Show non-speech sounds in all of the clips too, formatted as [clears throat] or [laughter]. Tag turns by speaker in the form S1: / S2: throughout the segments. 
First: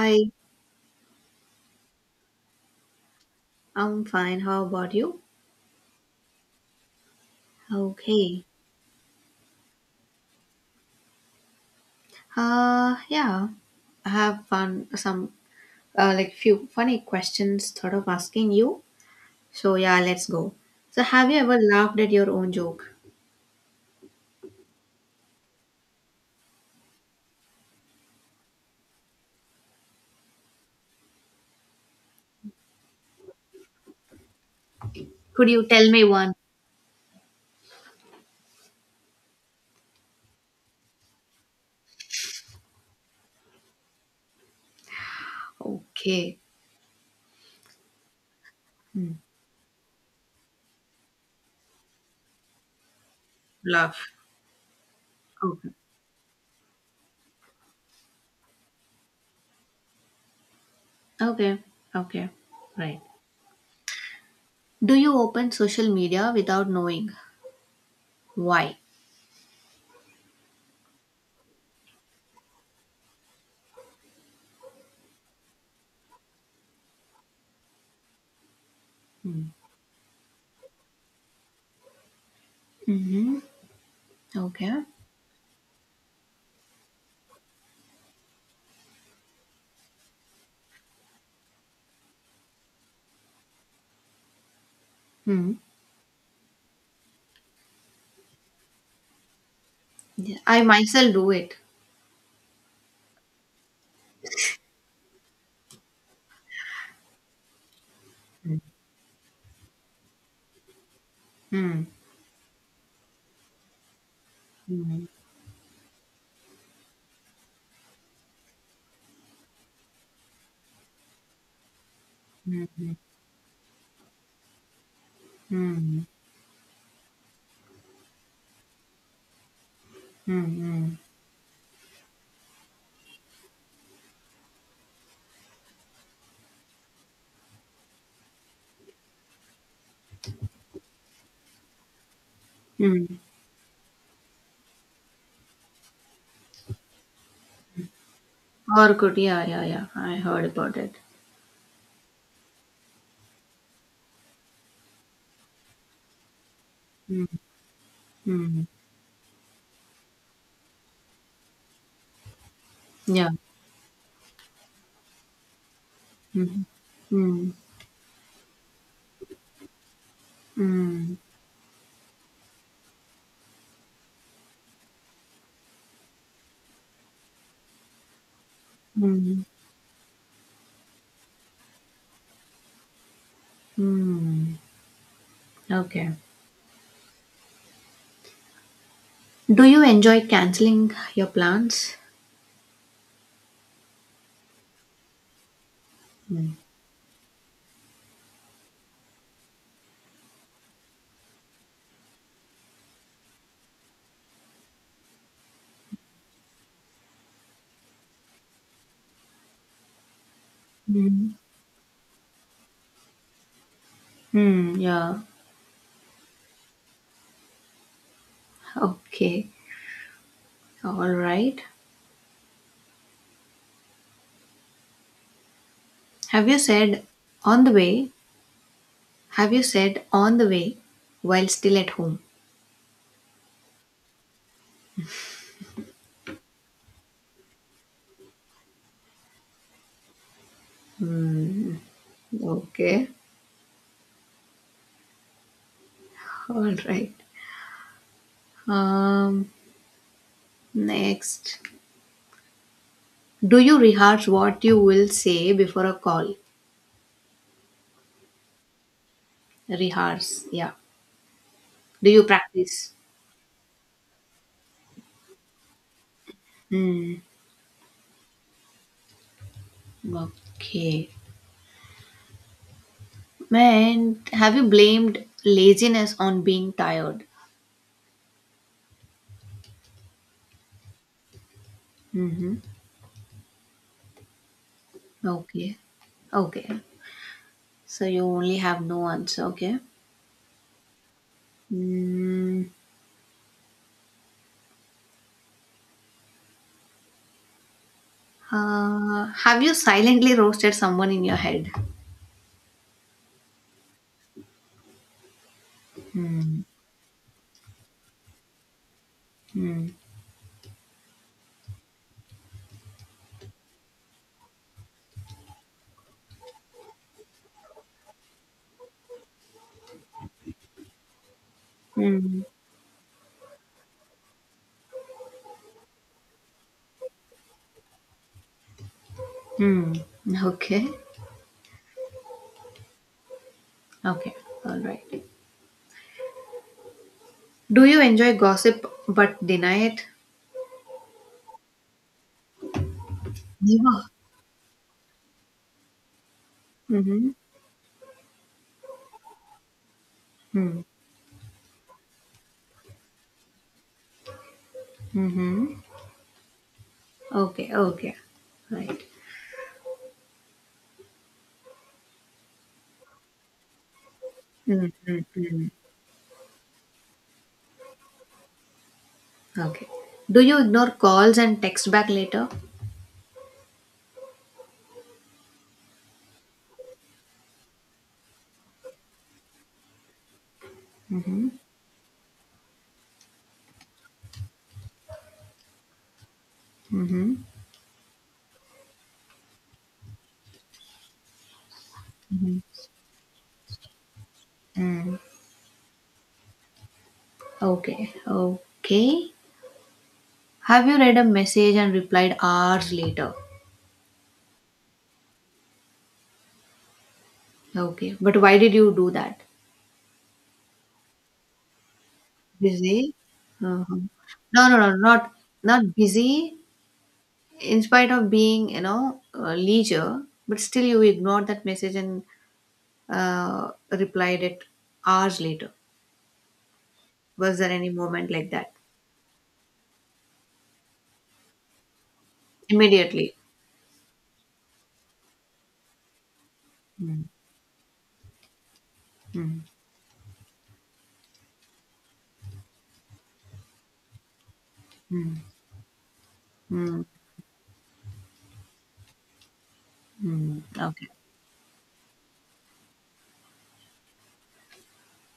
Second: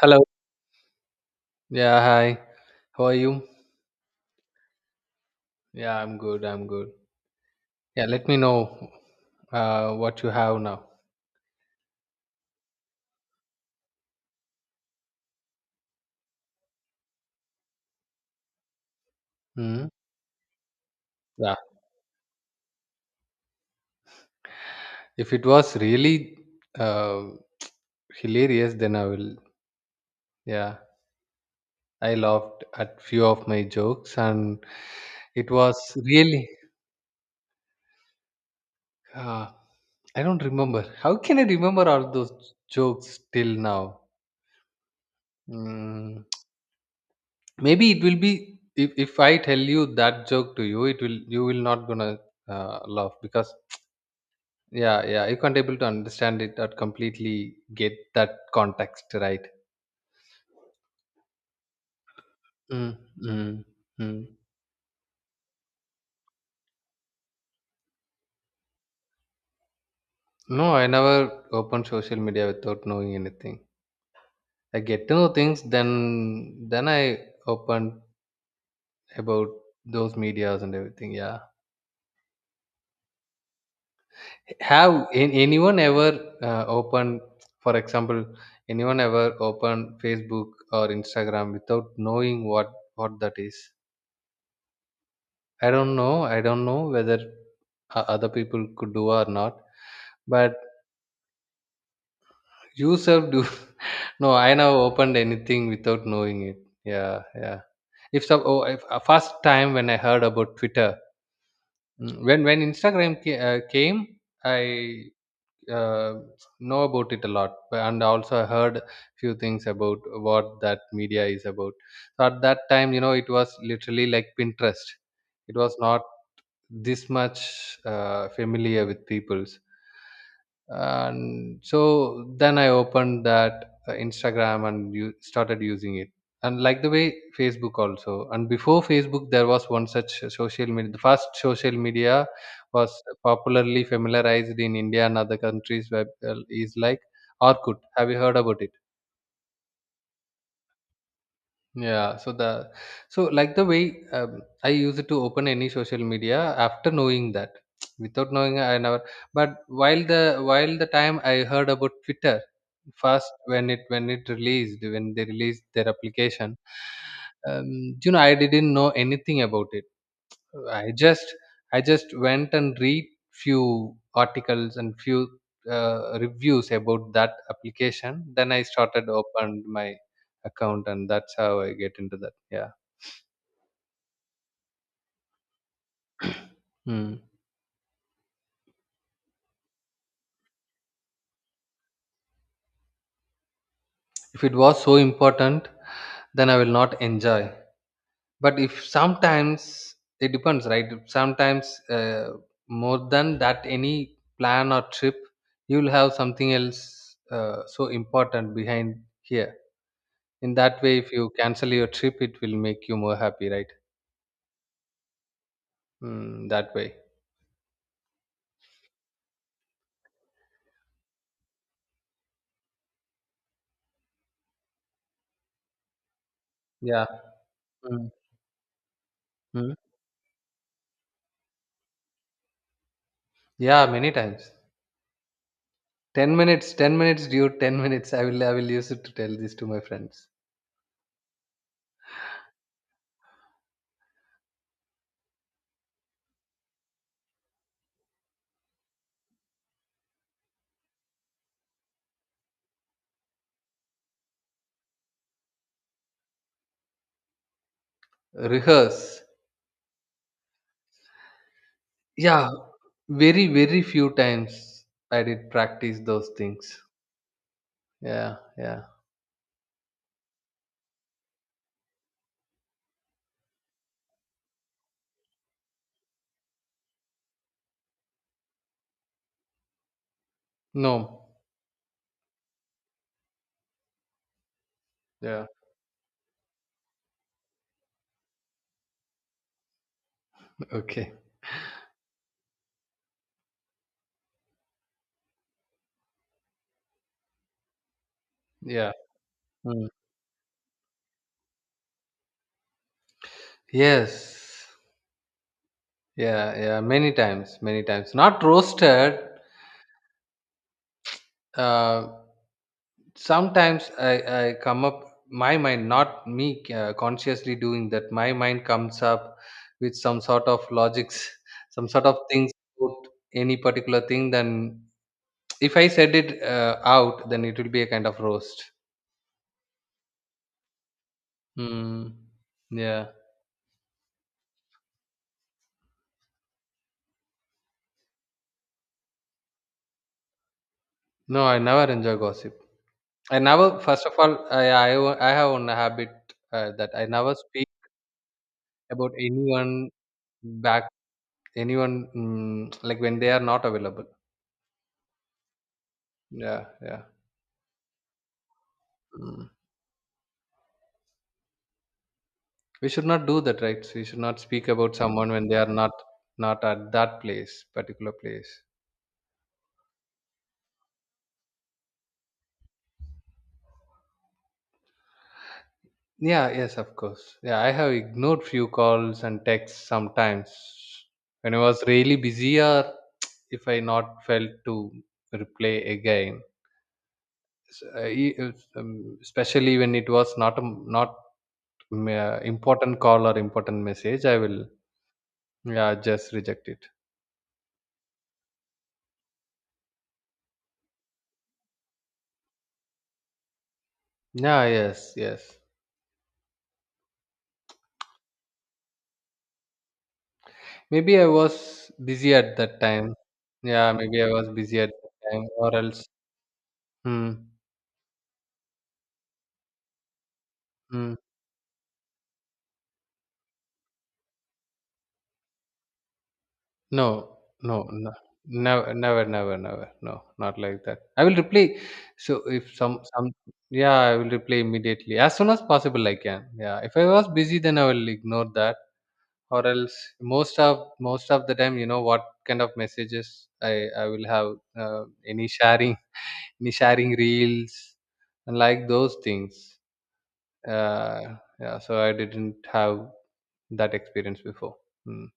S1: Hello. Yeah, hi. How are you?
S2: I'm fine. How about you?
S1: Yeah, I'm good. I'm good. Yeah, let me
S2: Okay.
S1: know what you have now.
S2: Yeah. I have fun, some like, few funny questions thought of asking you. So
S1: Hmm.
S2: yeah, let's go. So have you
S1: Yeah.
S2: ever laughed at your own joke?
S1: If it was really uh, hilarious, then I will. Yeah, I laughed at few of my jokes, and
S2: Could
S1: it
S2: you tell
S1: was
S2: me one?
S1: really. Uh, I don't remember. How can I remember all those jokes till now? Mm,
S2: Okay.
S1: maybe it will be if
S2: Hmm.
S1: I tell you that joke to you, it will you will not gonna laugh because
S2: Laugh.
S1: yeah, yeah. You can't
S2: Okay.
S1: able to understand it or completely get that context, right?
S2: Okay. Okay.
S1: Mm,
S2: Right.
S1: mm, mm.
S2: Do you open social media without knowing why?
S1: No, I never open social media without knowing anything. I get to know things, then I open
S2: Hmm.
S1: about those medias and everything. Yeah.
S2: Mm-hmm. Okay.
S1: Anyone ever opened, for example, anyone ever opened Facebook or Instagram without knowing what that is?
S2: Hmm.
S1: I don't know. I don't know whether other people could do or not.
S2: Yeah,
S1: But
S2: I myself do it.
S1: you self do. [laughs] No, I never opened anything without knowing it. Yeah, yeah. If some,
S2: Hmm.
S1: oh, if, first time when I heard about Twitter,
S2: Hmm.
S1: mm, when Instagram came, I uh, know about it a lot, and also I heard few things about what that media is about. So at that
S2: Hmm.
S1: time, you know, it was literally like Pinterest. It was not
S2: Mm,
S1: this much familiar with people's,
S2: mm, mm,
S1: and so then I opened that Instagram and you started using it, and like the way Facebook also. And before Facebook there was one such social media, the first social media was
S2: mm.
S1: popularly familiarized in India and other countries, where is like Orkut. Have you heard about it?
S2: Orkut, yeah, yeah, yeah. I heard about it.
S1: Yeah, so the so like the way I use it to open any social media after
S2: Mm,
S1: knowing that, [tsk] without knowing
S2: mm.
S1: I never. But while the time I heard about Twitter,
S2: Yeah.
S1: first when it released, when they released their application,
S2: Mm, mm,
S1: you know, I didn't know anything about it. I
S2: mm,
S1: just I just went and read few articles and few reviews about that application. Then I started
S2: mm,
S1: opened my account, and that's how I get into that. Yeah.
S2: mm. Okay.
S1: [clears throat] Hmm.
S2: Do you enjoy canceling your plans?
S1: If it was so important, then
S2: Mm.
S1: I will not enjoy. But if sometimes it depends, right? Sometimes more than that, any plan or trip, you will have something else so important behind here. In that way, if you
S2: Mm.
S1: cancel your trip, it will make you more happy, right?
S2: Mm, yeah.
S1: Mm, that way.
S2: Okay. All right. Have you said
S1: Yeah.
S2: on the
S1: Mm,
S2: way? Have you
S1: mm.
S2: said on the way while still at home?
S1: Yeah, many times. 10 minutes, 10 minutes, dude, 10 minutes. I will use it to tell this to my friends.
S2: Okay. All right. Um, next. Do you rehearse what you will say before a call?
S1: Rehearse.
S2: Rehearse, yeah. Do you
S1: Yeah,
S2: practice?
S1: very, very few times I did practice those things.
S2: Hmm.
S1: Yeah, yeah.
S2: Okay. Man, have you blamed laziness on being tired?
S1: No.
S2: Mm-hmm.
S1: Yeah.
S2: Okay. Okay. So you only have no answer, okay?
S1: Okay.
S2: Mm,
S1: Yeah.
S2: have you
S1: Mm.
S2: silently roasted someone in your head?
S1: Yes. Yeah,
S2: Hmm.
S1: yeah. Many times, many times. Not roasted.
S2: Hmm.
S1: Uh, Sometimes I come up, my mind, not me consciously doing that, my mind comes up with some sort of logics, [laughs] some sort of
S2: Hmm.
S1: things about any particular thing. Then if I said it out, then it will be a kind of roast.
S2: Hmm. Okay.
S1: Mm, yeah.
S2: Okay. All right. Do you enjoy gossip but deny it?
S1: No, I never enjoy gossip. I never,
S2: Yeah.
S1: first of all, I have one habit, that I
S2: Mhm.
S1: never speak about anyone
S2: Mm.
S1: back, anyone, mm, like when they are not available.
S2: Mhm.
S1: Yeah, yeah.
S2: Okay. Okay. Right.
S1: Mm. We should not do that, right? We should not speak
S2: Mm,
S1: about
S2: mm,
S1: someone when they are
S2: mm.
S1: not at that place, particular place.
S2: Okay. Do you ignore calls and text back later?
S1: Yeah, yes, of course. Yeah, I have ignored few calls and texts sometimes when I was really busy, or [tsk] if I not felt to reply again.
S2: Mm-hmm.
S1: S- uh, e- uh, um, Especially when it was not not important call or important message, I will
S2: Mm.
S1: yeah just reject it.
S2: Okay. Okay. Have you read a message and replied hours later?
S1: Yeah, yes. Yes.
S2: Okay. But why did you do that?
S1: Maybe I was busy at that
S2: Busy?
S1: time.
S2: Uh
S1: Yeah,
S2: huh.
S1: maybe I was
S2: No, no,
S1: busy at
S2: no.
S1: that
S2: Not
S1: time, or
S2: not
S1: else.
S2: busy.
S1: Hmm.
S2: In spite of being, you know, leisure, but still you
S1: Hmm.
S2: ignored that message and replied it hours later.
S1: No,
S2: Was there
S1: no,
S2: any
S1: no,
S2: moment like that?
S1: never, never, never, never. No, not like that. I will reply. So if some, some,
S2: Immediately.
S1: yeah, I will reply immediately as soon as possible. I can. Yeah. If I
S2: Mm,
S1: was busy, then I will ignore that,
S2: mm,
S1: or else most of the time, you know what kind of messages I will have,
S2: mm,
S1: any sharing, [laughs] any
S2: mm,
S1: sharing reels, and like those things.
S2: mm. Okay.
S1: uh, yeah, so I didn't have that experience before. Mm.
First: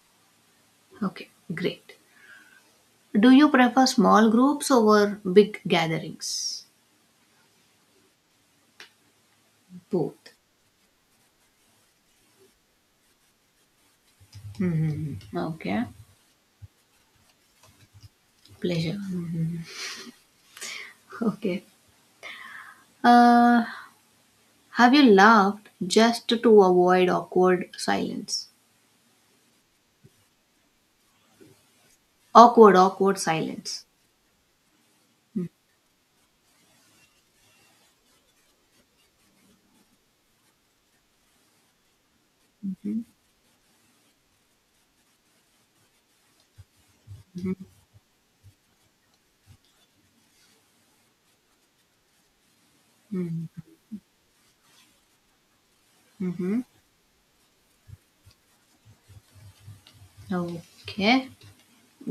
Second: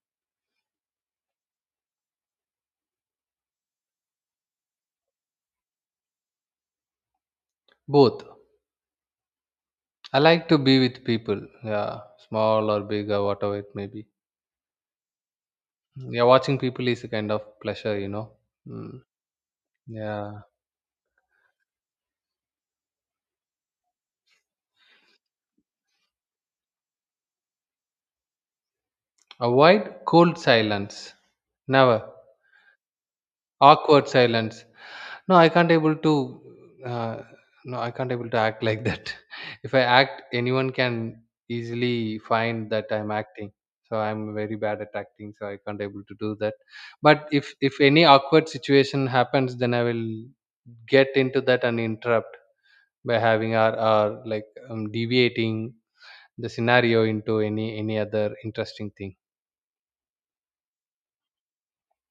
S2: Okay. Great. Do you prefer small groups over big gatherings?
S1: Both. I
S2: Both.
S1: like to be with people, yeah, small or big or whatever it may be.
S2: Hmm. Okay.
S1: Mm. Yeah, watching people is a kind of pleasure, you know.
S2: Pleasure.
S1: Mm. Yeah.
S2: Okay. Uh, have you laughed just to avoid awkward silence?
S1: Avoid cold silence, never.
S2: Awkward, awkward silence.
S1: Awkward silence. No, I can't able to. Uh, no, I can't able to act like that. [laughs] If I act, anyone can easily find that I'm acting. So I'm very bad at acting. So I can't able to do that. But if any awkward situation happens, then I will get into that and interrupt by having
S2: Mm-hmm.
S1: our like deviating the
S2: Mm-hmm.
S1: scenario into any other interesting thing.
S2: Okay.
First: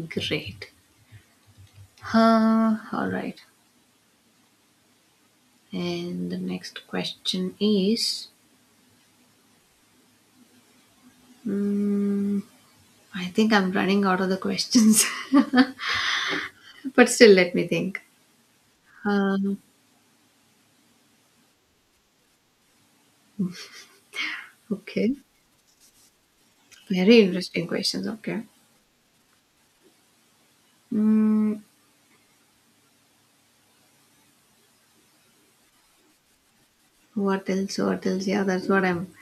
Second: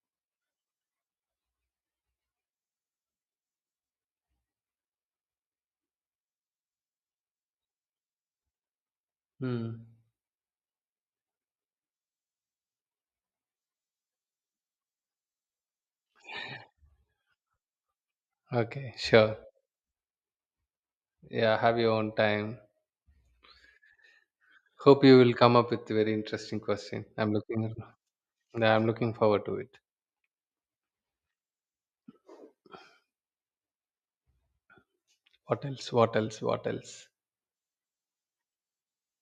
S2: Great. Huh, all right. And the next question is
S1: Hmm.
S2: mm, I think I'm running out of the questions, [laughs] but still, let me think.
S1: Okay, sure.
S2: Um,
S1: Yeah, have your own time. Hope
S2: okay.
S1: you will come up with very interesting question.
S2: Very interesting questions. Okay.
S1: I'm looking forward to it.
S2: Mm,
S1: What else? What else? What else?
S2: what else? What else? Yeah, that's what I'm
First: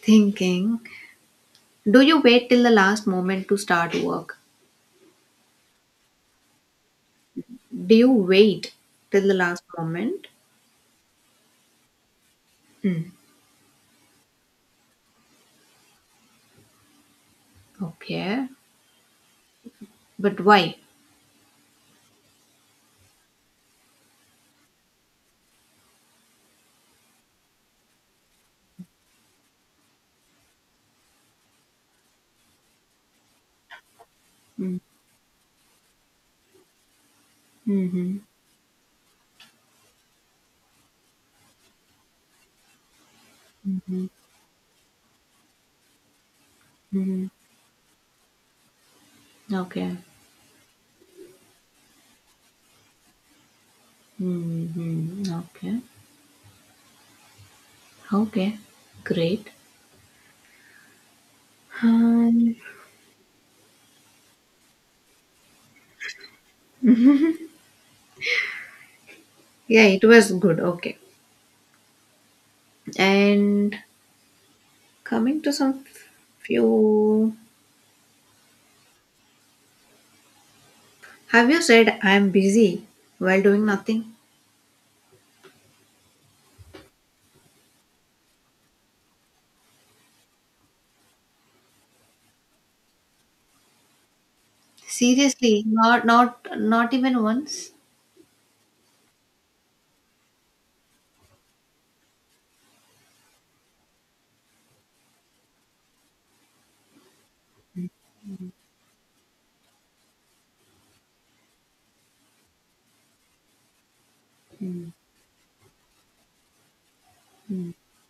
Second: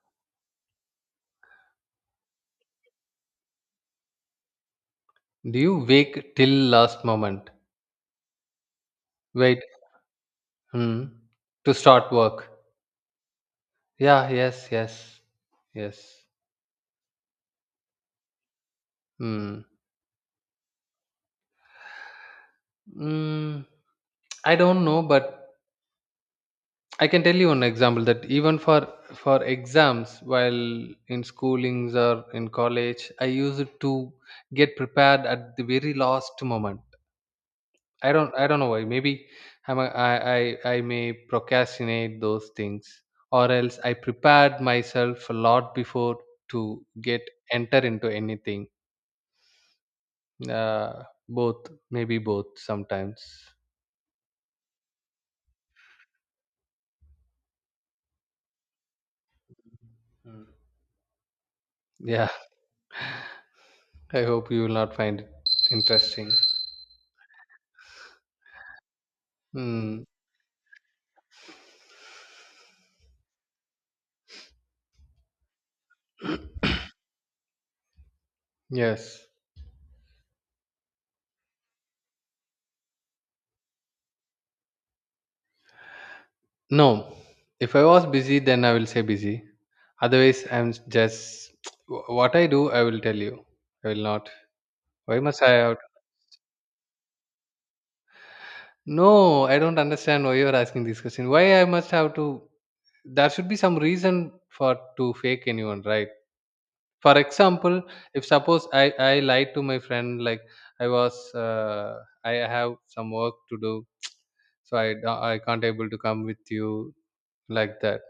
S2: thinking. Do you wait till the last moment to start work?
S1: Do you wake till last moment?
S2: Do you wait till the
S1: Wait.
S2: last moment?
S1: Hmm. To start work.
S2: Mm,
S1: Yeah, yes, yes. Yes.
S2: okay.
S1: Hmm.
S2: But why?
S1: Mm, I don't know, but I can tell you an example that even for exams while in schoolings or in college, I used to get
S2: Mm,
S1: prepared at the very last moment.
S2: hmm hmm
S1: I don't know why. Maybe I'm a, I may procrastinate those things, or else I prepared myself a lot before to
S2: hmm.
S1: get enter into anything.
S2: Okay.
S1: Both maybe both sometimes.
S2: Mm-hmm. Okay. Okay. Great.
S1: Mm. Yeah,
S2: Um,
S1: [laughs] I hope you will not find it interesting.
S2: yeah, it
S1: Mm,
S2: was good. Okay. And coming to some few,
S1: yes.
S2: have you said I'm busy while doing nothing?
S1: No. If I was busy, then I will say busy. Otherwise, I'm just [tsk] what I do. I will tell you. I will not. Why must
S2: Seriously,
S1: I?
S2: not even once.
S1: No, I don't understand why you are asking this question. Why I must have to? There should be some reason for to fake anyone, right? For example, if suppose I lied to my friend like I was I have some work to do, so I can't able to come with you, like that.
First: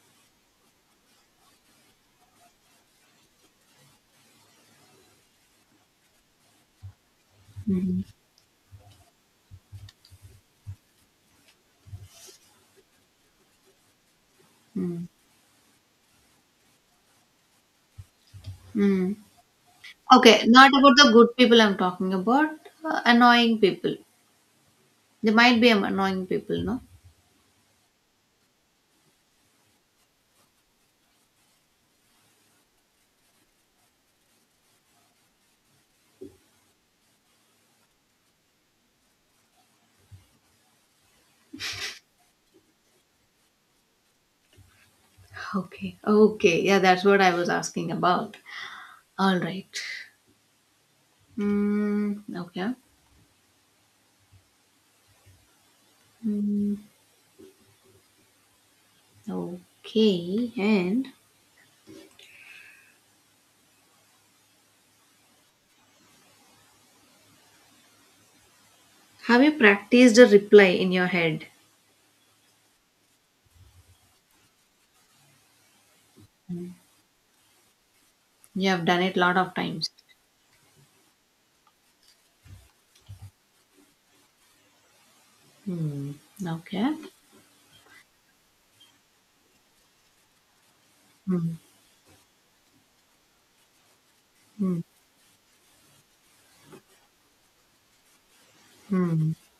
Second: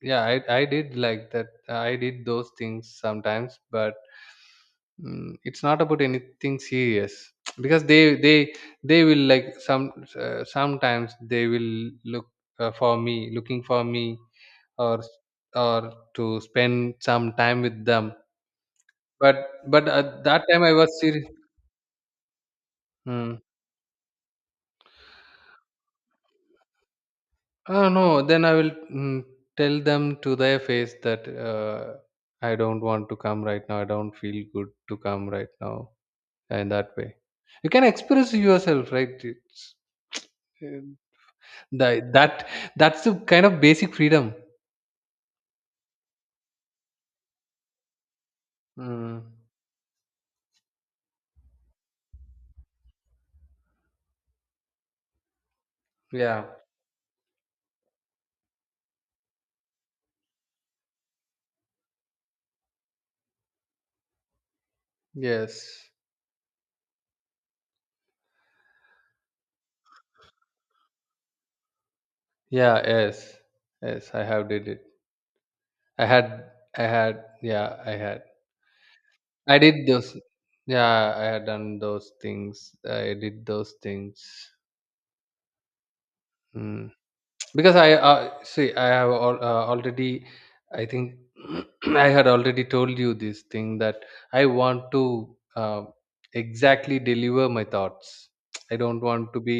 S1: Yeah, I did like that, I did those things sometimes, but mm, it's not about anything serious [tsk] because
S2: Mm-hmm.
S1: they they will like some sometimes they will look for me looking for me or
S2: Mm.
S1: or to spend some time with them,
S2: Mm.
S1: but at
S2: Okay,
S1: that time
S2: not
S1: I was
S2: about the
S1: serious.
S2: good people I'm talking about.
S1: Hmm.
S2: Annoying people. There might be annoying people, no?
S1: Ah, no, then I will mm, tell them to their face that I don't want to come right now. I don't feel good to come right now. And that way, you can express yourself, right? [tsk] That, that that's the kind of basic freedom.
S2: Okay. Okay. Yeah, that's what I was asking about.
S1: Mm,
S2: All right. Mm, okay.
S1: yeah.
S2: Mm, okay. And
S1: Yes.
S2: have you practiced a reply in your head?
S1: Yeah. Yes. Yes. I have did it. I had. I had. Yeah. I had.
S2: You have done it a lot of
S1: I did
S2: times.
S1: those. Yeah. I had done those things. I did those things.
S2: Mm, okay.
S1: Mm. Because I see, already, I think,
S2: Mm,
S1: [clears throat] I had already told you this thing that I want
S2: mm,
S1: to uh, exactly deliver my thoughts. I don't want
S2: mm,
S1: to be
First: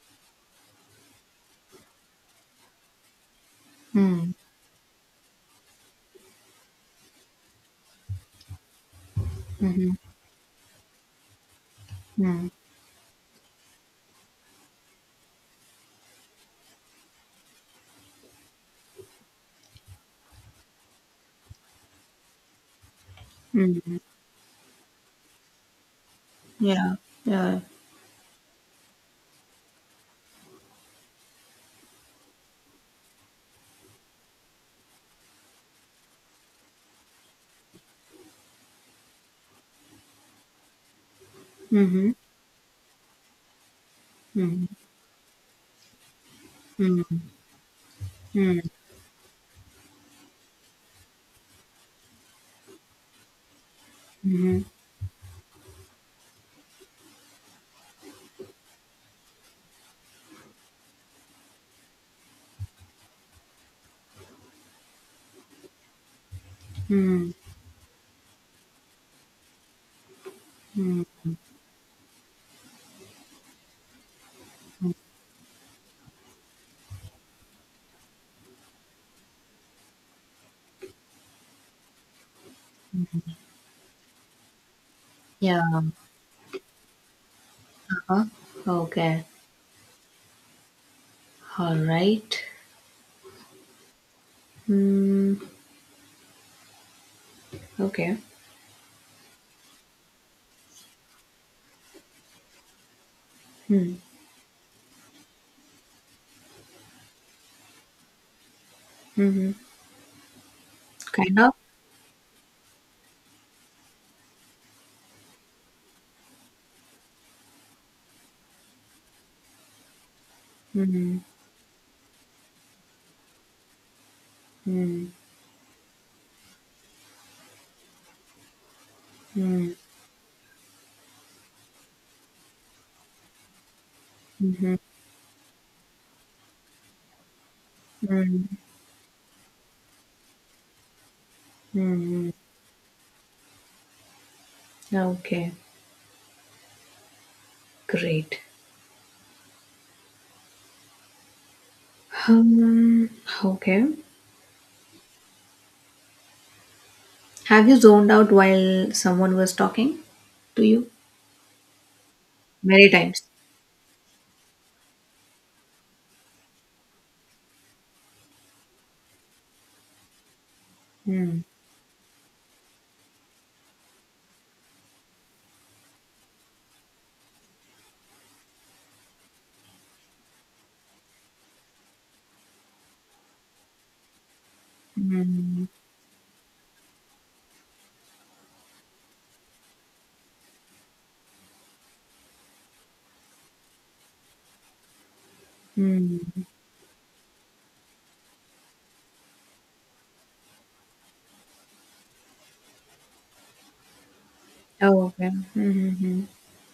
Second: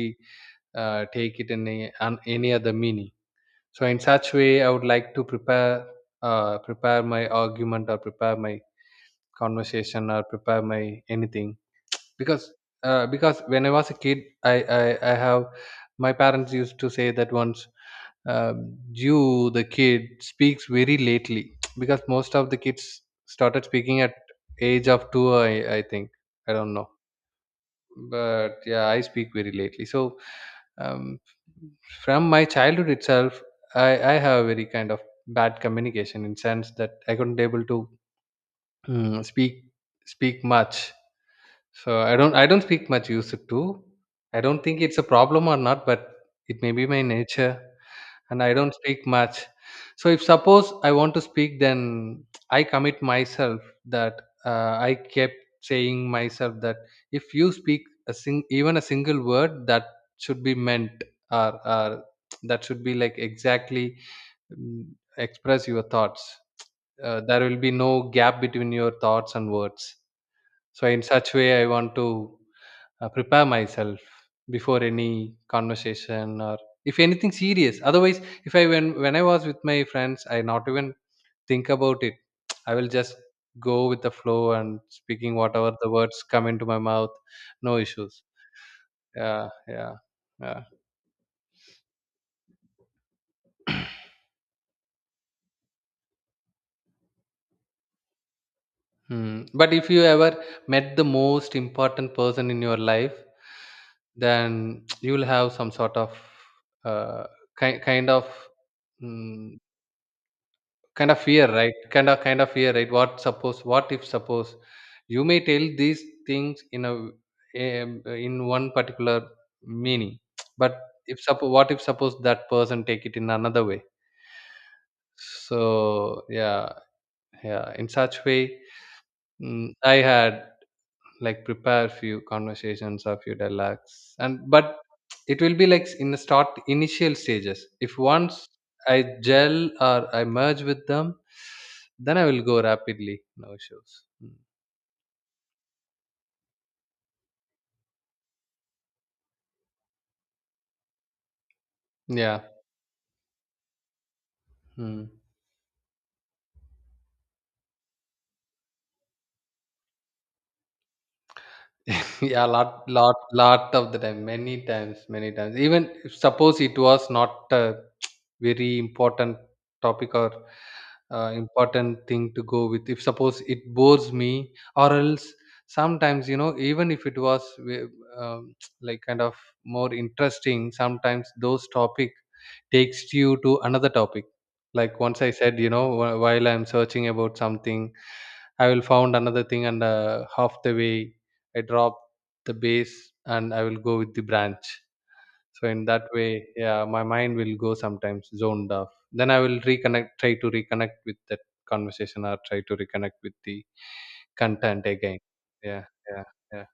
S1: take it in any other meaning. So in such
S2: mm,
S1: way I would like to prepare, prepare my argument, or prepare my
S2: mm,
S1: conversation, or prepare my anything.
S2: mm,
S1: Because because when I was a kid, I I have my parents used to say that once you, the kid, speaks very lately [tsk] because most of the kids started
S2: mm.
S1: speaking at age of two, I think. I don't know.
S2: Yeah. Yeah.
S1: But yeah, I speak very lately. So um, from my childhood itself I have a very kind of bad communication, in sense that I couldn't able to mm, speak much. So
S2: Mm-hmm.
S1: I don't speak much used to. I don't
S2: Mm,
S1: think it's a problem or not, but it may be my
S2: mm,
S1: nature, and I
S2: mm,
S1: don't speak much. So if suppose I want to speak, then I commit myself that
S2: mm,
S1: I kept saying myself that if you speak a sing even a single word, that should be meant, or that should be like exactly mm, express your thoughts.
S2: mm,
S1: There will be no gap between your thoughts and words. So in
S2: mm.
S1: such way, I want to prepare myself before any conversation or if anything serious. Otherwise, if I, when I was with my friends, I not even think about it. [tsk] I will just go with the flow and speaking
S2: Yeah.
S1: whatever the words come into my mouth, no issues.
S2: Uh-huh. Okay.
S1: Yeah, yeah, yeah.
S2: All right. Mm, okay.
S1: Hmm. But if you ever met the most important person in your life,
S2: Mm,
S1: then [tsk] you will have some sort of uh, kind of
S2: mm-hmm.
S1: mm, kind of
S2: Kind
S1: fear,
S2: of.
S1: right? Kind of fear, right? What suppose? What if suppose? You may tell these things in a in one particular meaning, but if
S2: Mm,
S1: suppose, what if suppose that person take it in another way?
S2: mm,
S1: So yeah, yeah. In such way, mm,
S2: mm.
S1: I had like prepare few conversations or few dialogues and
S2: Mhm,
S1: but it will be like in the start initial stages if
S2: mhm,
S1: once I gel or I merge with them then I
S2: mhm.
S1: will go rapidly, no issues. Mm.
S2: Okay, great.
S1: Yeah.
S2: Um, okay.
S1: Mm.
S2: Have you zoned out while someone was talking to you?
S1: [laughs] Yeah, lot,
S2: Many
S1: lot
S2: times.
S1: lot of the time, many times, many times, even if suppose it was not a [tsk] very important topic or
S2: Mm,
S1: important thing to go with if suppose it bores me or else sometimes, you know, even if it was wi- um, [tsk] like kind of more interesting, sometimes those topic takes you to another topic. Like once I said,
S2: mm,
S1: you know, while I'm searching about something, I will found another thing and half the way I drop the base and I will go with the branch. So in that
S2: mm.
S1: way, yeah, my mind will go sometimes zoned off. Then I will reconnect, try to reconnect with that conversation or try to reconnect with the content
S2: Oh,
S1: again.
S2: okay.
S1: Yeah,
S2: Mm-hmm.
S1: yeah, yeah.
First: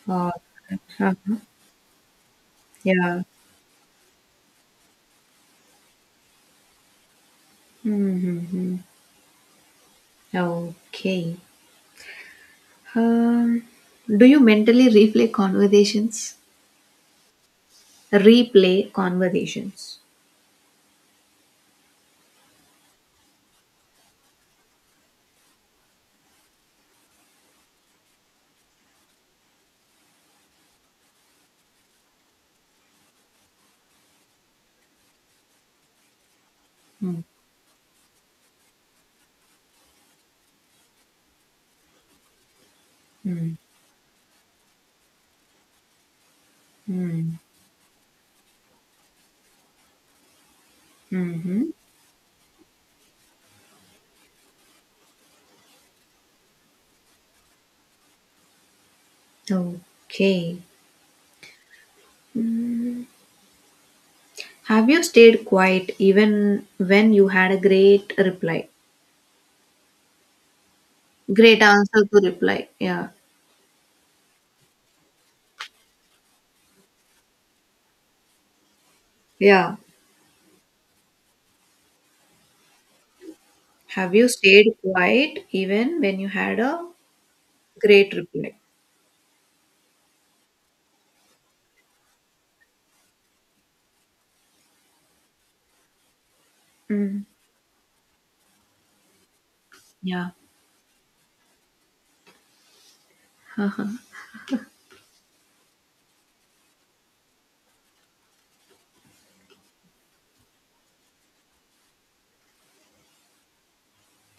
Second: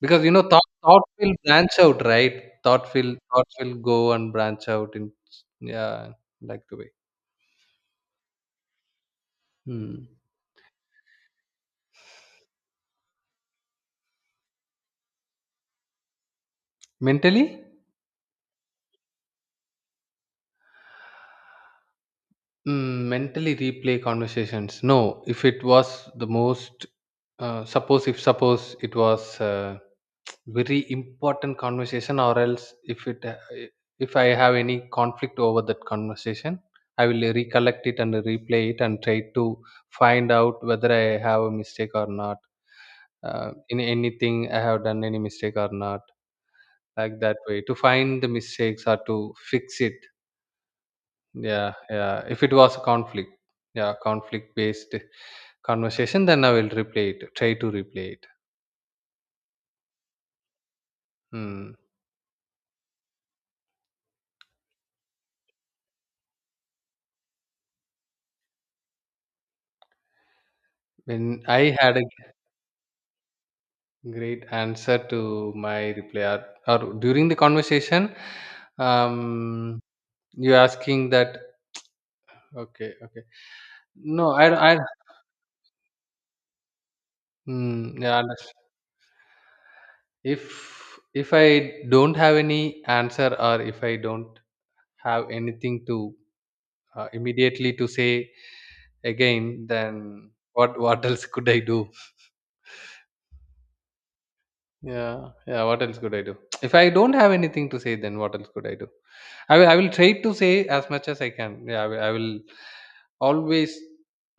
S1: Because you
S2: Oh,
S1: know, thought
S2: uh
S1: will branch out, right? Thought will
S2: yeah.
S1: thought will go and branch out in yeah, like the way.
S2: Mm-hmm.
S1: Hmm.
S2: Okay. Um, do you mentally replay conversations?
S1: Mentally?
S2: Replay conversations.
S1: Mm, mentally replay conversations. No, if it was the most, suppose if suppose it was a very important conversation, or else if it if I have any conflict over that conversation, I will recollect it and replay it and try to find out whether I have a mistake or not.
S2: Mm-hmm.
S1: In anything I have done any mistake or not, like that way to find the mistakes or to fix it.
S2: Mm-hmm.
S1: Yeah, yeah. If it was a conflict, yeah, conflict based conversation, then I will replay it, try to replay it.
S2: Okay.
S1: Hmm.
S2: Have you stayed quiet even when you had a great reply?
S1: When
S2: Great
S1: I had
S2: answer
S1: a
S2: to reply. Yeah.
S1: great answer to my replay, or during the conversation,
S2: Yeah.
S1: um, you asking that, okay, okay.
S2: Have you
S1: No,
S2: stayed quiet even when you had a
S1: mm,
S2: great
S1: yeah,
S2: reply?
S1: understand. If I don't have any answer or if I don't have anything to
S2: Mm.
S1: immediately to say again,
S2: Yeah.
S1: then what, [laughs] what else could I do?
S2: Huh.
S1: Yeah, yeah. What else could I do? [tsk] If I don't have anything to say, then what else could I do? I will try to say as much as I can. Yeah, I will always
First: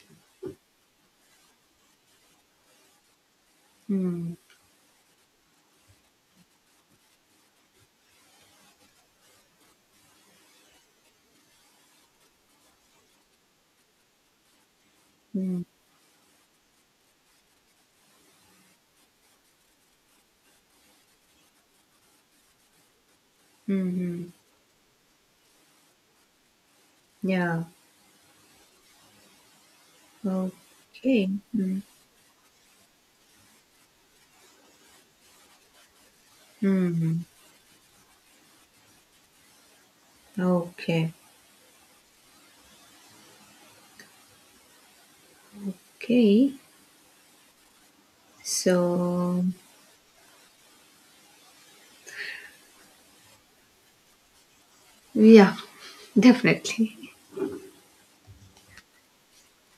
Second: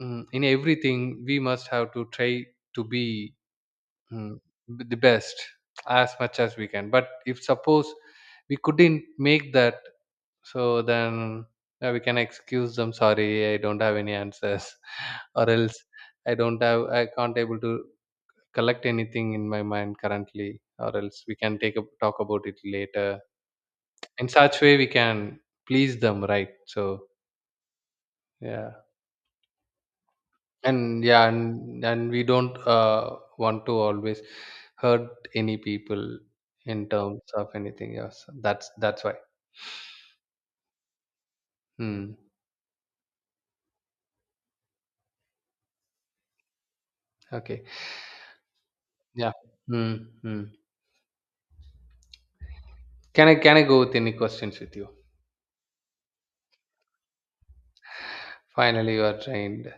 S1: mm, in everything we must have to try to be
S2: Mm.
S1: mm, the best as much as we can. But if suppose we couldn't make that, so then yeah, we can excuse them. Sorry, I don't have any answers, [laughs] or
S2: Mm.
S1: else I don't have, I can't able to collect anything in my mind currently, or else we can take a talk about it later.
S2: Mm-hmm.
S1: In such way, we can please them, right? So
S2: Yeah.
S1: yeah, and
S2: Okay.
S1: yeah,
S2: Mm.
S1: and we don't want to always hurt any people in terms
S2: Mm.
S1: of anything else. That's why.
S2: Okay.
S1: Hmm.
S2: Okay.
S1: Okay. Yeah.
S2: So,
S1: Hmm. Hmm. Can I go with any questions with you?
S2: yeah, definitely.
S1: Finally, you are trained.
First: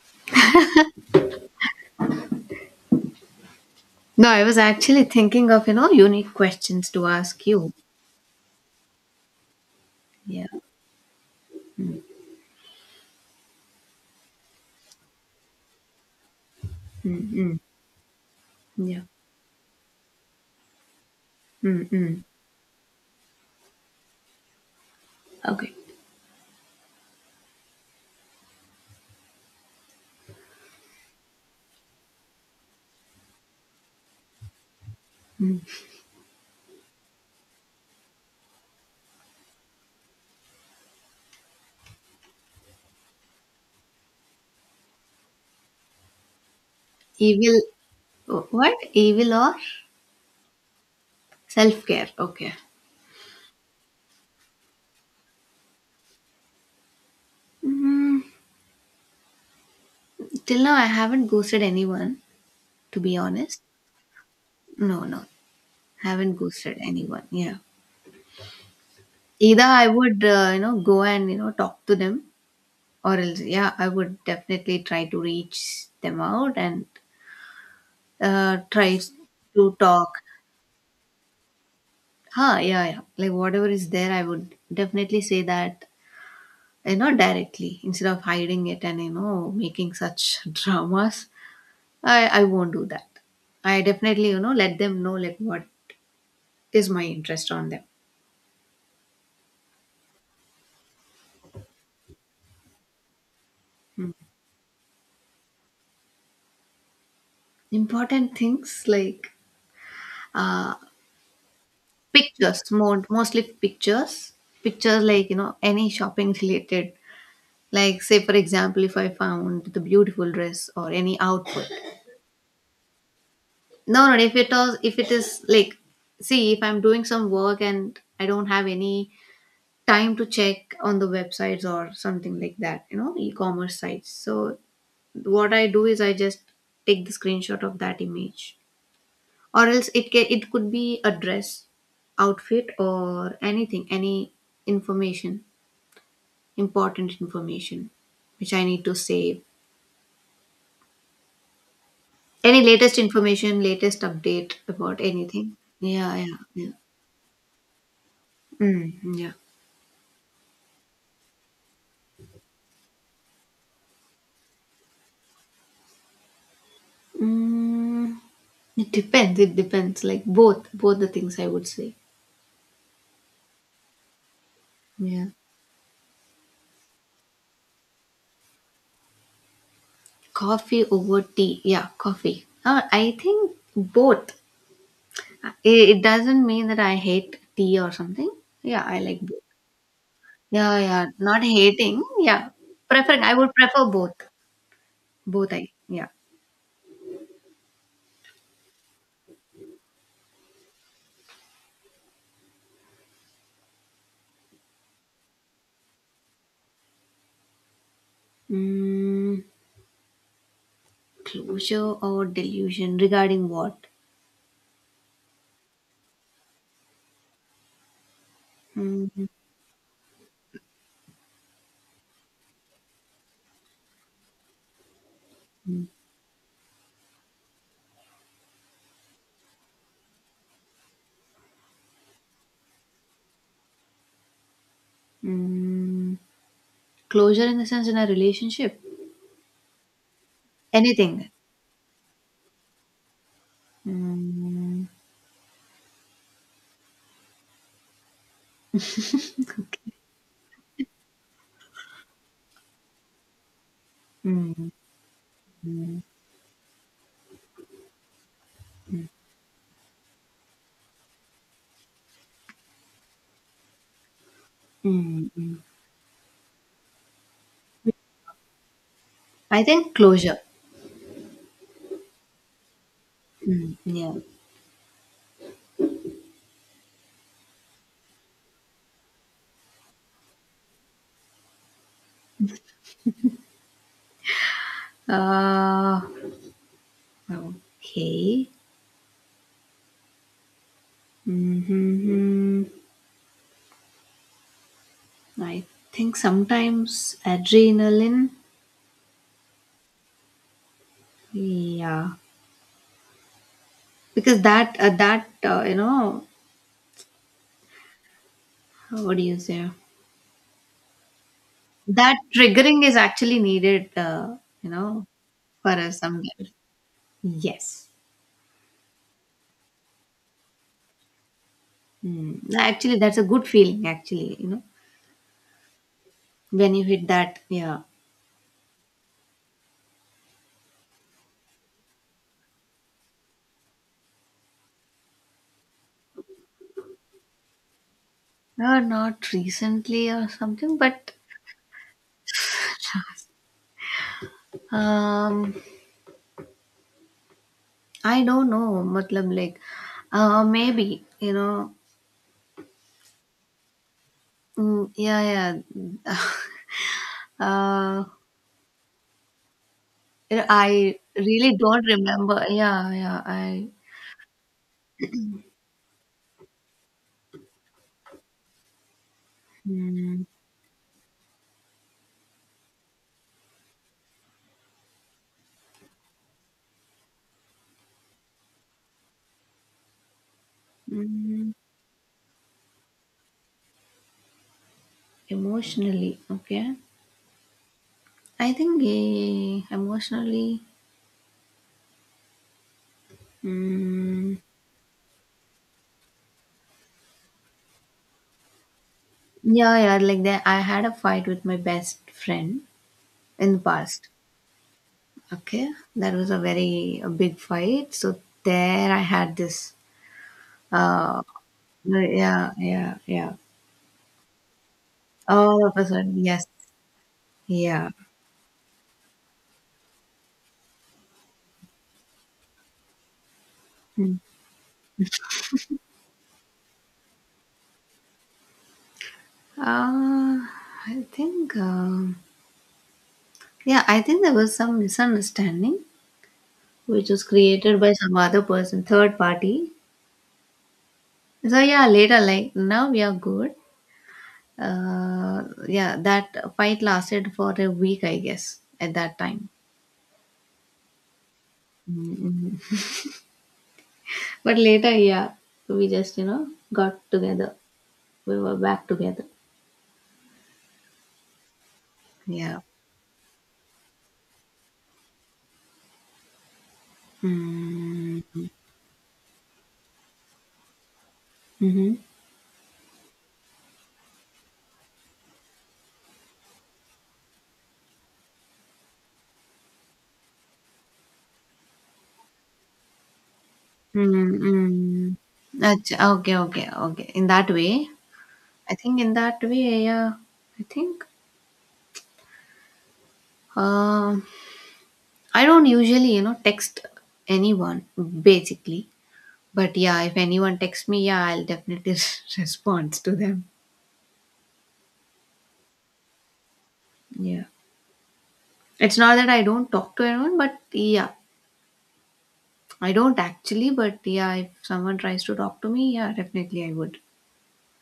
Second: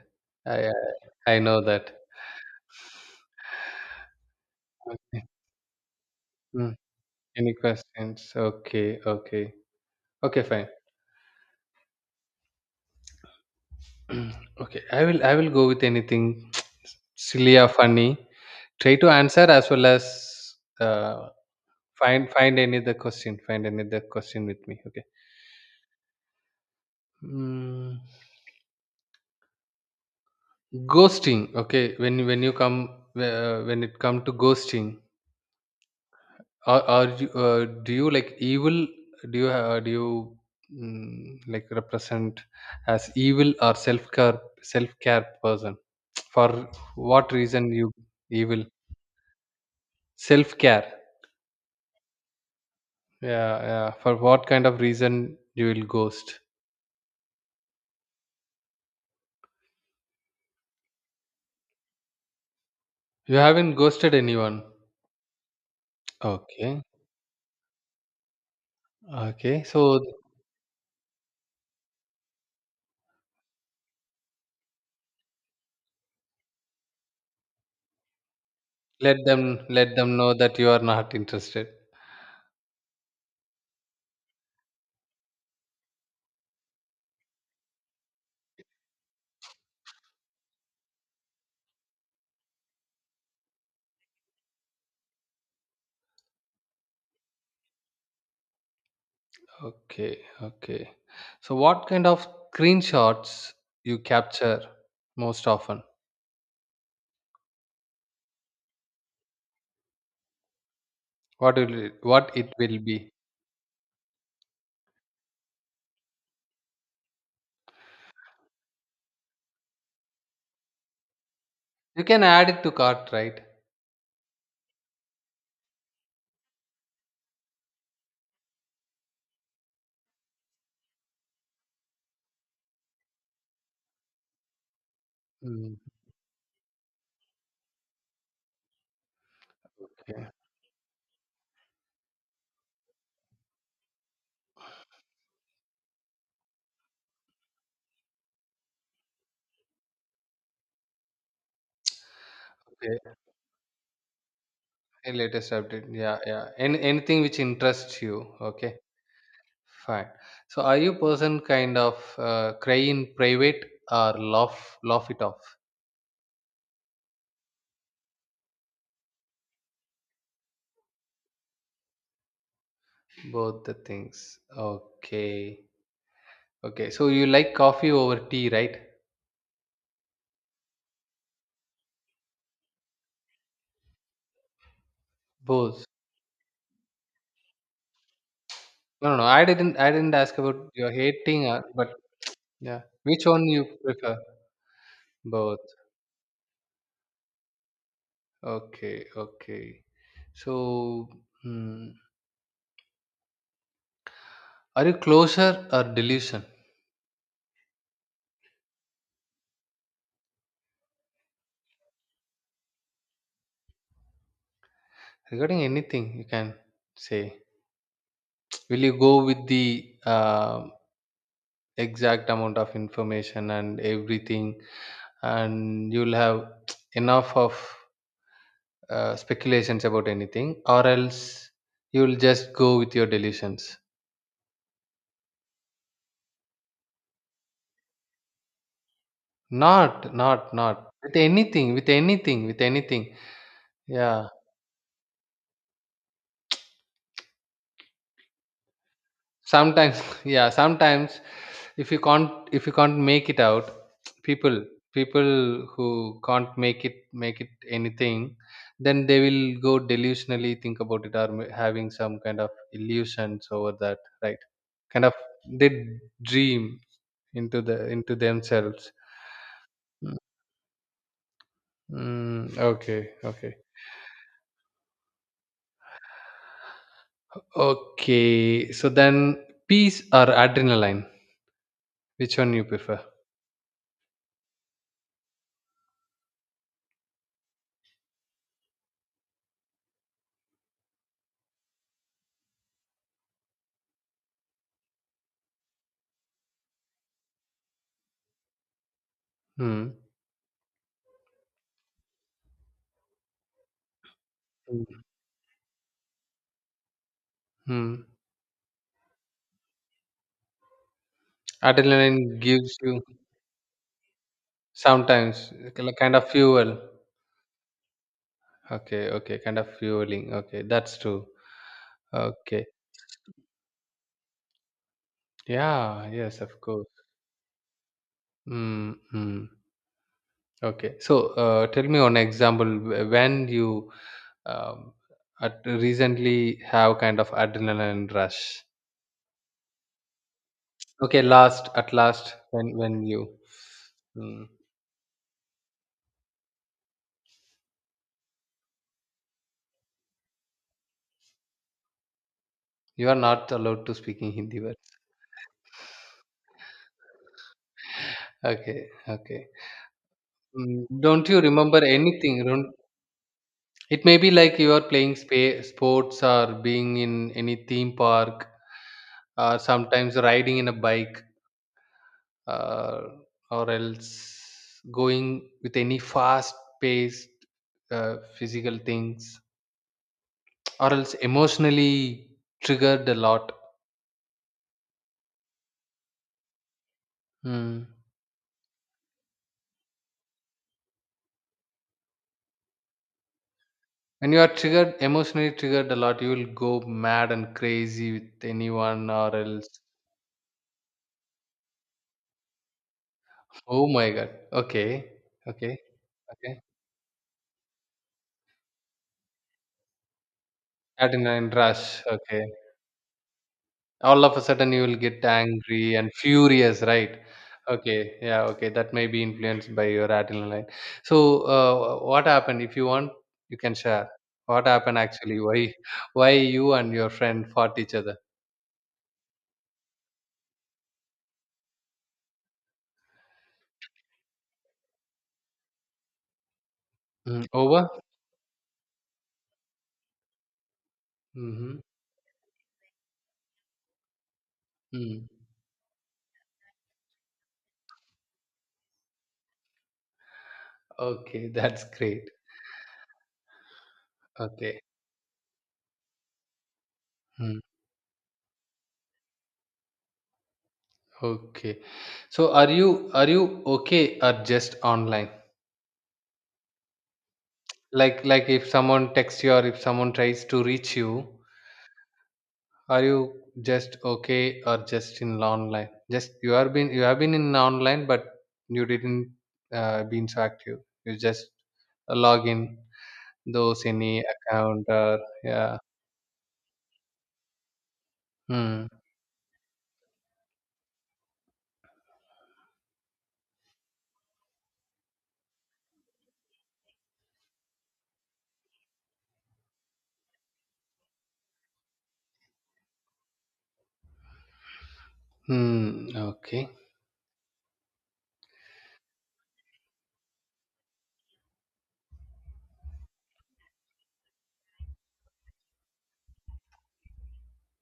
S1: I I know that.
S2: No, I was actually
S1: Okay.
S2: thinking of, you know, unique
S1: Hmm.
S2: questions to ask
S1: Any
S2: you.
S1: questions? Okay. Okay. Okay,
S2: Yeah.
S1: fine. [clears throat] Okay, I will go with anything [tsk]
S2: Mm-hmm.
S1: silly or funny. Try
S2: Yeah.
S1: to answer as well as uh,
S2: Mm-mm.
S1: find find any other question. Find any other question with me. Okay.
S2: Okay.
S1: Mm, ghosting. Okay, when you come when it come to ghosting,
S2: Mm.
S1: are you, do you like evil? Do you mm, like represent as evil or self care person? For what
S2: Evil.
S1: reason you evil?
S2: What? Evil or
S1: Self care.
S2: self care? Okay.
S1: Yeah, yeah. For what kind of reason you will ghost?
S2: Mm, till now, I haven't ghosted anyone, to be
S1: You
S2: honest.
S1: haven't ghosted anyone.
S2: No, no. Haven't ghosted
S1: Okay.
S2: anyone. Yeah. Either
S1: Okay.
S2: I
S1: So
S2: would, you know, go and, you know, talk to them, or else, yeah, I would definitely try to reach them out and try to
S1: let
S2: talk.
S1: them know that you are not interested.
S2: Huh, yeah, yeah. Like whatever is there, I would definitely say that, you know, directly, instead of hiding it and, you know, making such [laughs] dramas. I won't do that. I definitely, you know, let them know like what is my interest on them.
S1: Okay. Okay. So what kind of screenshots you capture most often?
S2: Important things like uh
S1: What will it, what it
S2: pictures,
S1: will
S2: more
S1: be?
S2: mostly pictures. Pictures like, you know, any shopping related, like, say for example if I found the beautiful dress or any outfit.
S1: You can add it to cart, right?
S2: No, no, if it is like. See, if I'm doing some work and I don't have any time to check on the websites or something like that, you know, e-commerce sites, so what I
S1: Mm,
S2: do is I just take the screenshot of that image, or else
S1: okay.
S2: it could be a dress, outfit or anything, any information, important information which I need to save, any latest
S1: Okay.
S2: information, latest update about
S1: Latest
S2: anything.
S1: update.
S2: Yeah,
S1: Yeah,
S2: yeah,
S1: yeah.
S2: yeah.
S1: Any, anything which interests you. Okay.
S2: Mm, yeah.
S1: Fine. So, are you person kind of cry in private or laugh it off?
S2: Mm, it depends, like, both the things I would say.
S1: Both the things.
S2: Yeah.
S1: Okay. Okay. So you like coffee over tea, right?
S2: Coffee over tea. Yeah, coffee. I think both.
S1: Both.
S2: It doesn't mean that I hate tea or something. Yeah, I
S1: No, no,
S2: like
S1: no.
S2: both.
S1: I didn't. I didn't ask about
S2: Yeah,
S1: your
S2: yeah. Not
S1: hating, or, but
S2: hating. Yeah.
S1: yeah,
S2: Preferring.
S1: which
S2: I
S1: one
S2: would
S1: you
S2: prefer both.
S1: prefer?
S2: Both, I.
S1: Both.
S2: Yeah.
S1: Okay. Okay. So, hmm, are you closer or delusion
S2: Mm, closure or delusion regarding what?
S1: regarding anything? You can say. Will you go
S2: Mm,
S1: with the exact amount of information and everything
S2: mm,
S1: and you'll have [tsk] enough of speculations about anything or else you'll just go with your delusions,
S2: mm. Closure in the sense in a relationship.
S1: not not not with
S2: Anything.
S1: anything, with anything, with anything. Yeah,
S2: Mm,
S1: sometimes [laughs] yeah, sometimes if you can't, if you can't make it out, people,
S2: mm,
S1: people who
S2: mm,
S1: can't make it anything, then they will go delusionally think about it or having some kind of illusions over that, right? Kind of
S2: mm, mm.
S1: they dream into themselves.
S2: I think
S1: Mm,
S2: closure.
S1: mm, okay, okay.
S2: Mm, yeah.
S1: Okay, so then peace or adrenaline, which one you prefer?
S2: Uh, okay. Mm-hmm. I think sometimes adrenaline.
S1: Hmm.
S2: Yeah, because that
S1: Hmm.
S2: that you know,
S1: Hmm.
S2: what do you say? That
S1: Adrenaline gives
S2: triggering is
S1: you
S2: actually needed. You know,
S1: sometimes,
S2: for
S1: like,
S2: us
S1: kind of
S2: sometimes.
S1: fuel.
S2: Yes.
S1: Okay, okay, kind of fueling. Okay, that's true.
S2: Mm.
S1: Okay.
S2: Actually, that's a good feeling. Actually, you know,
S1: Yeah, yes, of
S2: when you
S1: course.
S2: hit that. Yeah.
S1: Mm-hmm. Okay. So, tell me one example when you um, at recently have kind of adrenaline rush.
S2: Not recently or something, but
S1: Okay, last at last when you mm,
S2: um, I don't know, matlab like, maybe you know,
S1: you are not allowed to speak in Hindi, but
S2: mm, yeah, yeah. [laughs] uh,
S1: okay, okay. Mm,
S2: I
S1: don't you
S2: really
S1: remember
S2: don't remember.
S1: anything? Don't.
S2: Yeah, yeah.
S1: It may be like you are playing sports or being in any theme park, sometimes
S2: Mm,
S1: riding in a bike, uh, or else going with any fast paced physical things, or else
S2: mm,
S1: emotionally triggered a lot.
S2: Emotionally, okay.
S1: Mm.
S2: I think emotionally,
S1: When
S2: mm,
S1: you are triggered, emotionally triggered a lot, you will go mad and crazy with anyone, or else.
S2: yeah, yeah. Like that, I had a fight with my best friend in the
S1: Oh
S2: past.
S1: my god. Okay.
S2: Okay,
S1: Okay.
S2: that was
S1: Okay.
S2: a big fight. So there, I had this. Uh,
S1: Adrenaline rush.
S2: Right,
S1: Okay.
S2: yeah, yeah, yeah.
S1: All of a sudden you will get
S2: All of a
S1: angry and
S2: sudden, yes,
S1: furious, right?
S2: yeah.
S1: Okay, yeah, okay, that may be influenced by your adrenaline. So what happened, if you want you can share,
S2: Mm.
S1: what happened actually, why you and your friend fought each other?
S2: Uh, I think, yeah, I think there was some misunderstanding which was
S1: Mm,
S2: created
S1: over
S2: by some other person, third party. So
S1: mm-hmm.
S2: yeah, later, like now we are good.
S1: Mm.
S2: Yeah, that fight lasted for a week, I guess, at that time.
S1: Okay [laughs] that's great.
S2: Mm-hmm. But
S1: Okay.
S2: later, yeah, we just, you know, got together.
S1: Mm,
S2: We were back together.
S1: okay, so
S2: Yeah.
S1: are you okay or just online? like
S2: Mm-hmm.
S1: like if someone texts you or if someone tries to reach you, are you just okay or just in online? Just you are been you have been in online, but you didn't been so active. You just log in those any
S2: Mm,
S1: account,
S2: mm.
S1: or yeah.
S2: Okay, okay, okay. In that way, I
S1: Hmm.
S2: think in that way, yeah, I think um, I don't usually, you know, text anyone basically. But yeah, if anyone texts me, yeah, I'll definitely [laughs] respond to them.
S1: Hmm. Okay.
S2: Yeah, it's not that I don't talk to anyone, but yeah, I don't actually. But yeah, if someone tries to talk to me, yeah, definitely I would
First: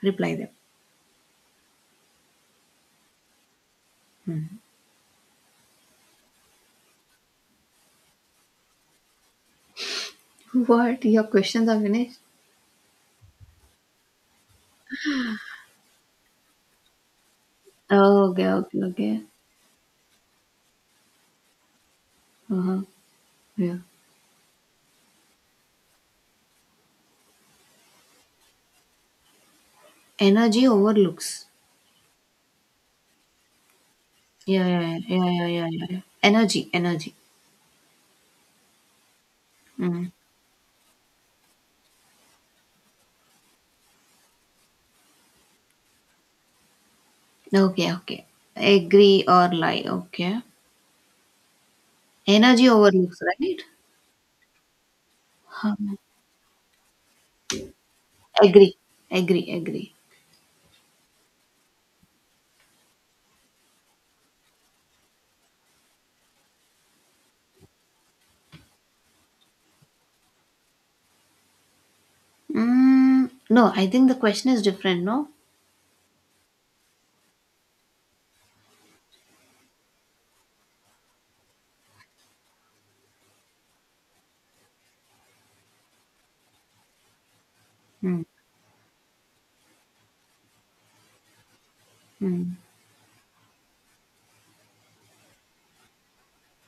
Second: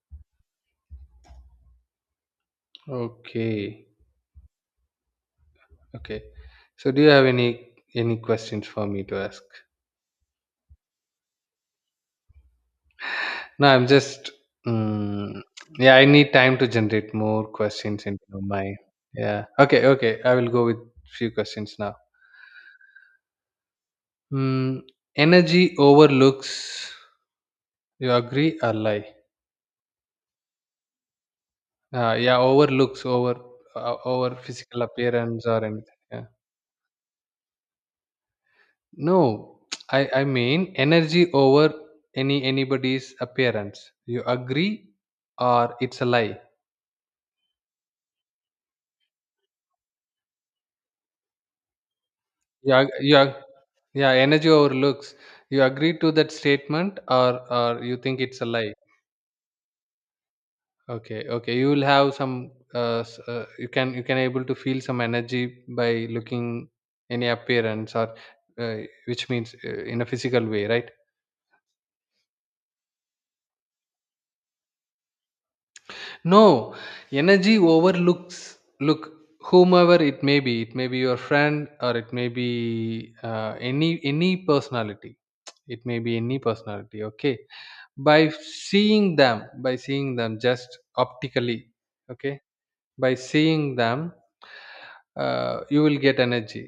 S2: reply them.
S1: Okay.
S2: Hmm.
S1: Okay. So do you have any questions for me to ask?
S2: [laughs] What? Your questions are finished?
S1: No, I'm just. Mm, yeah, I need time to generate more questions into
S2: Oh, okay,
S1: my.
S2: okay, okay.
S1: Yeah. Okay. Okay. I will go with few questions now.
S2: Uh huh. Yeah.
S1: Mm, energy overlooks. You agree or lie?
S2: Energy overlooks.
S1: Yeah, overlooks over over
S2: Yeah,
S1: physical
S2: yeah, yeah, yeah,
S1: appearance
S2: yeah,
S1: or
S2: yeah, yeah,
S1: anything.
S2: yeah.
S1: Yeah.
S2: Energy, energy.
S1: No, [tsk]
S2: Mm.
S1: I mean energy over any anybody's appearance. You agree or it's a lie?
S2: Okay, okay. Agree or lie. Okay. Energy
S1: You ag- you
S2: overlooks,
S1: ag-
S2: right?
S1: yeah, energy over looks. You agree
S2: Um,
S1: to that statement or you think it's a lie?
S2: agree, agree, agree.
S1: Okay, okay, you will have some you can, you can able to feel some energy by looking any appearance or uh, which means in a physical way, right?
S2: Mm, no, I think the question is different, no?
S1: No, energy overlooks. Look, whomever it may be, it may be your friend or it may be any personality, it may be any personality, okay,
S2: Mm,
S1: by seeing them, by seeing them just optically, okay,
S2: mm.
S1: by seeing them you will get energy.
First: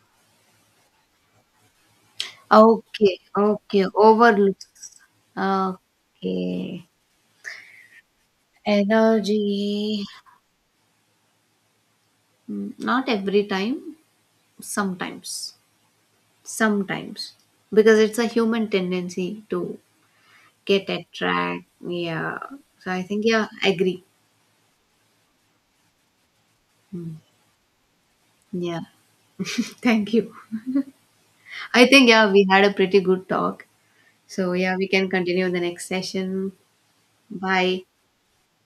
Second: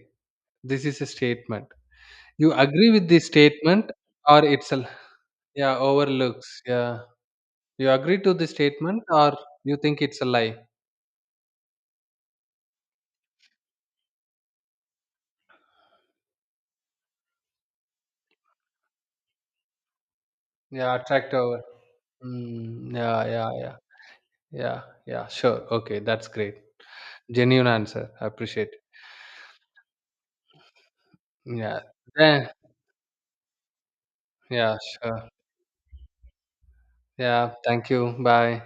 S1: This is a statement. You agree with
S2: Okay,
S1: this
S2: okay.
S1: statement or it's a
S2: Overlooks.
S1: yeah, overlooks.
S2: Okay.
S1: Yeah. You agree to the statement or you think
S2: Energy.
S1: it's a lie?
S2: Mm, not every time, sometimes. Sometimes. Because it's a human tendency to get
S1: Yeah, attract over.
S2: attract, yeah, so
S1: Mm,
S2: I think,
S1: yeah,
S2: yeah,
S1: yeah,
S2: I
S1: yeah.
S2: agree.
S1: Yeah, yeah, sure. Okay, that's great.
S2: Mm,
S1: Genuine answer. I appreciate it.
S2: yeah. [laughs] Thank you.
S1: Yeah.
S2: I think, yeah, we
S1: Yeah,
S2: had a pretty good talk, so yeah,
S1: yeah,
S2: we can
S1: sure.
S2: continue in the next session.
S1: Yeah,
S2: Bye.
S1: thank you. Bye.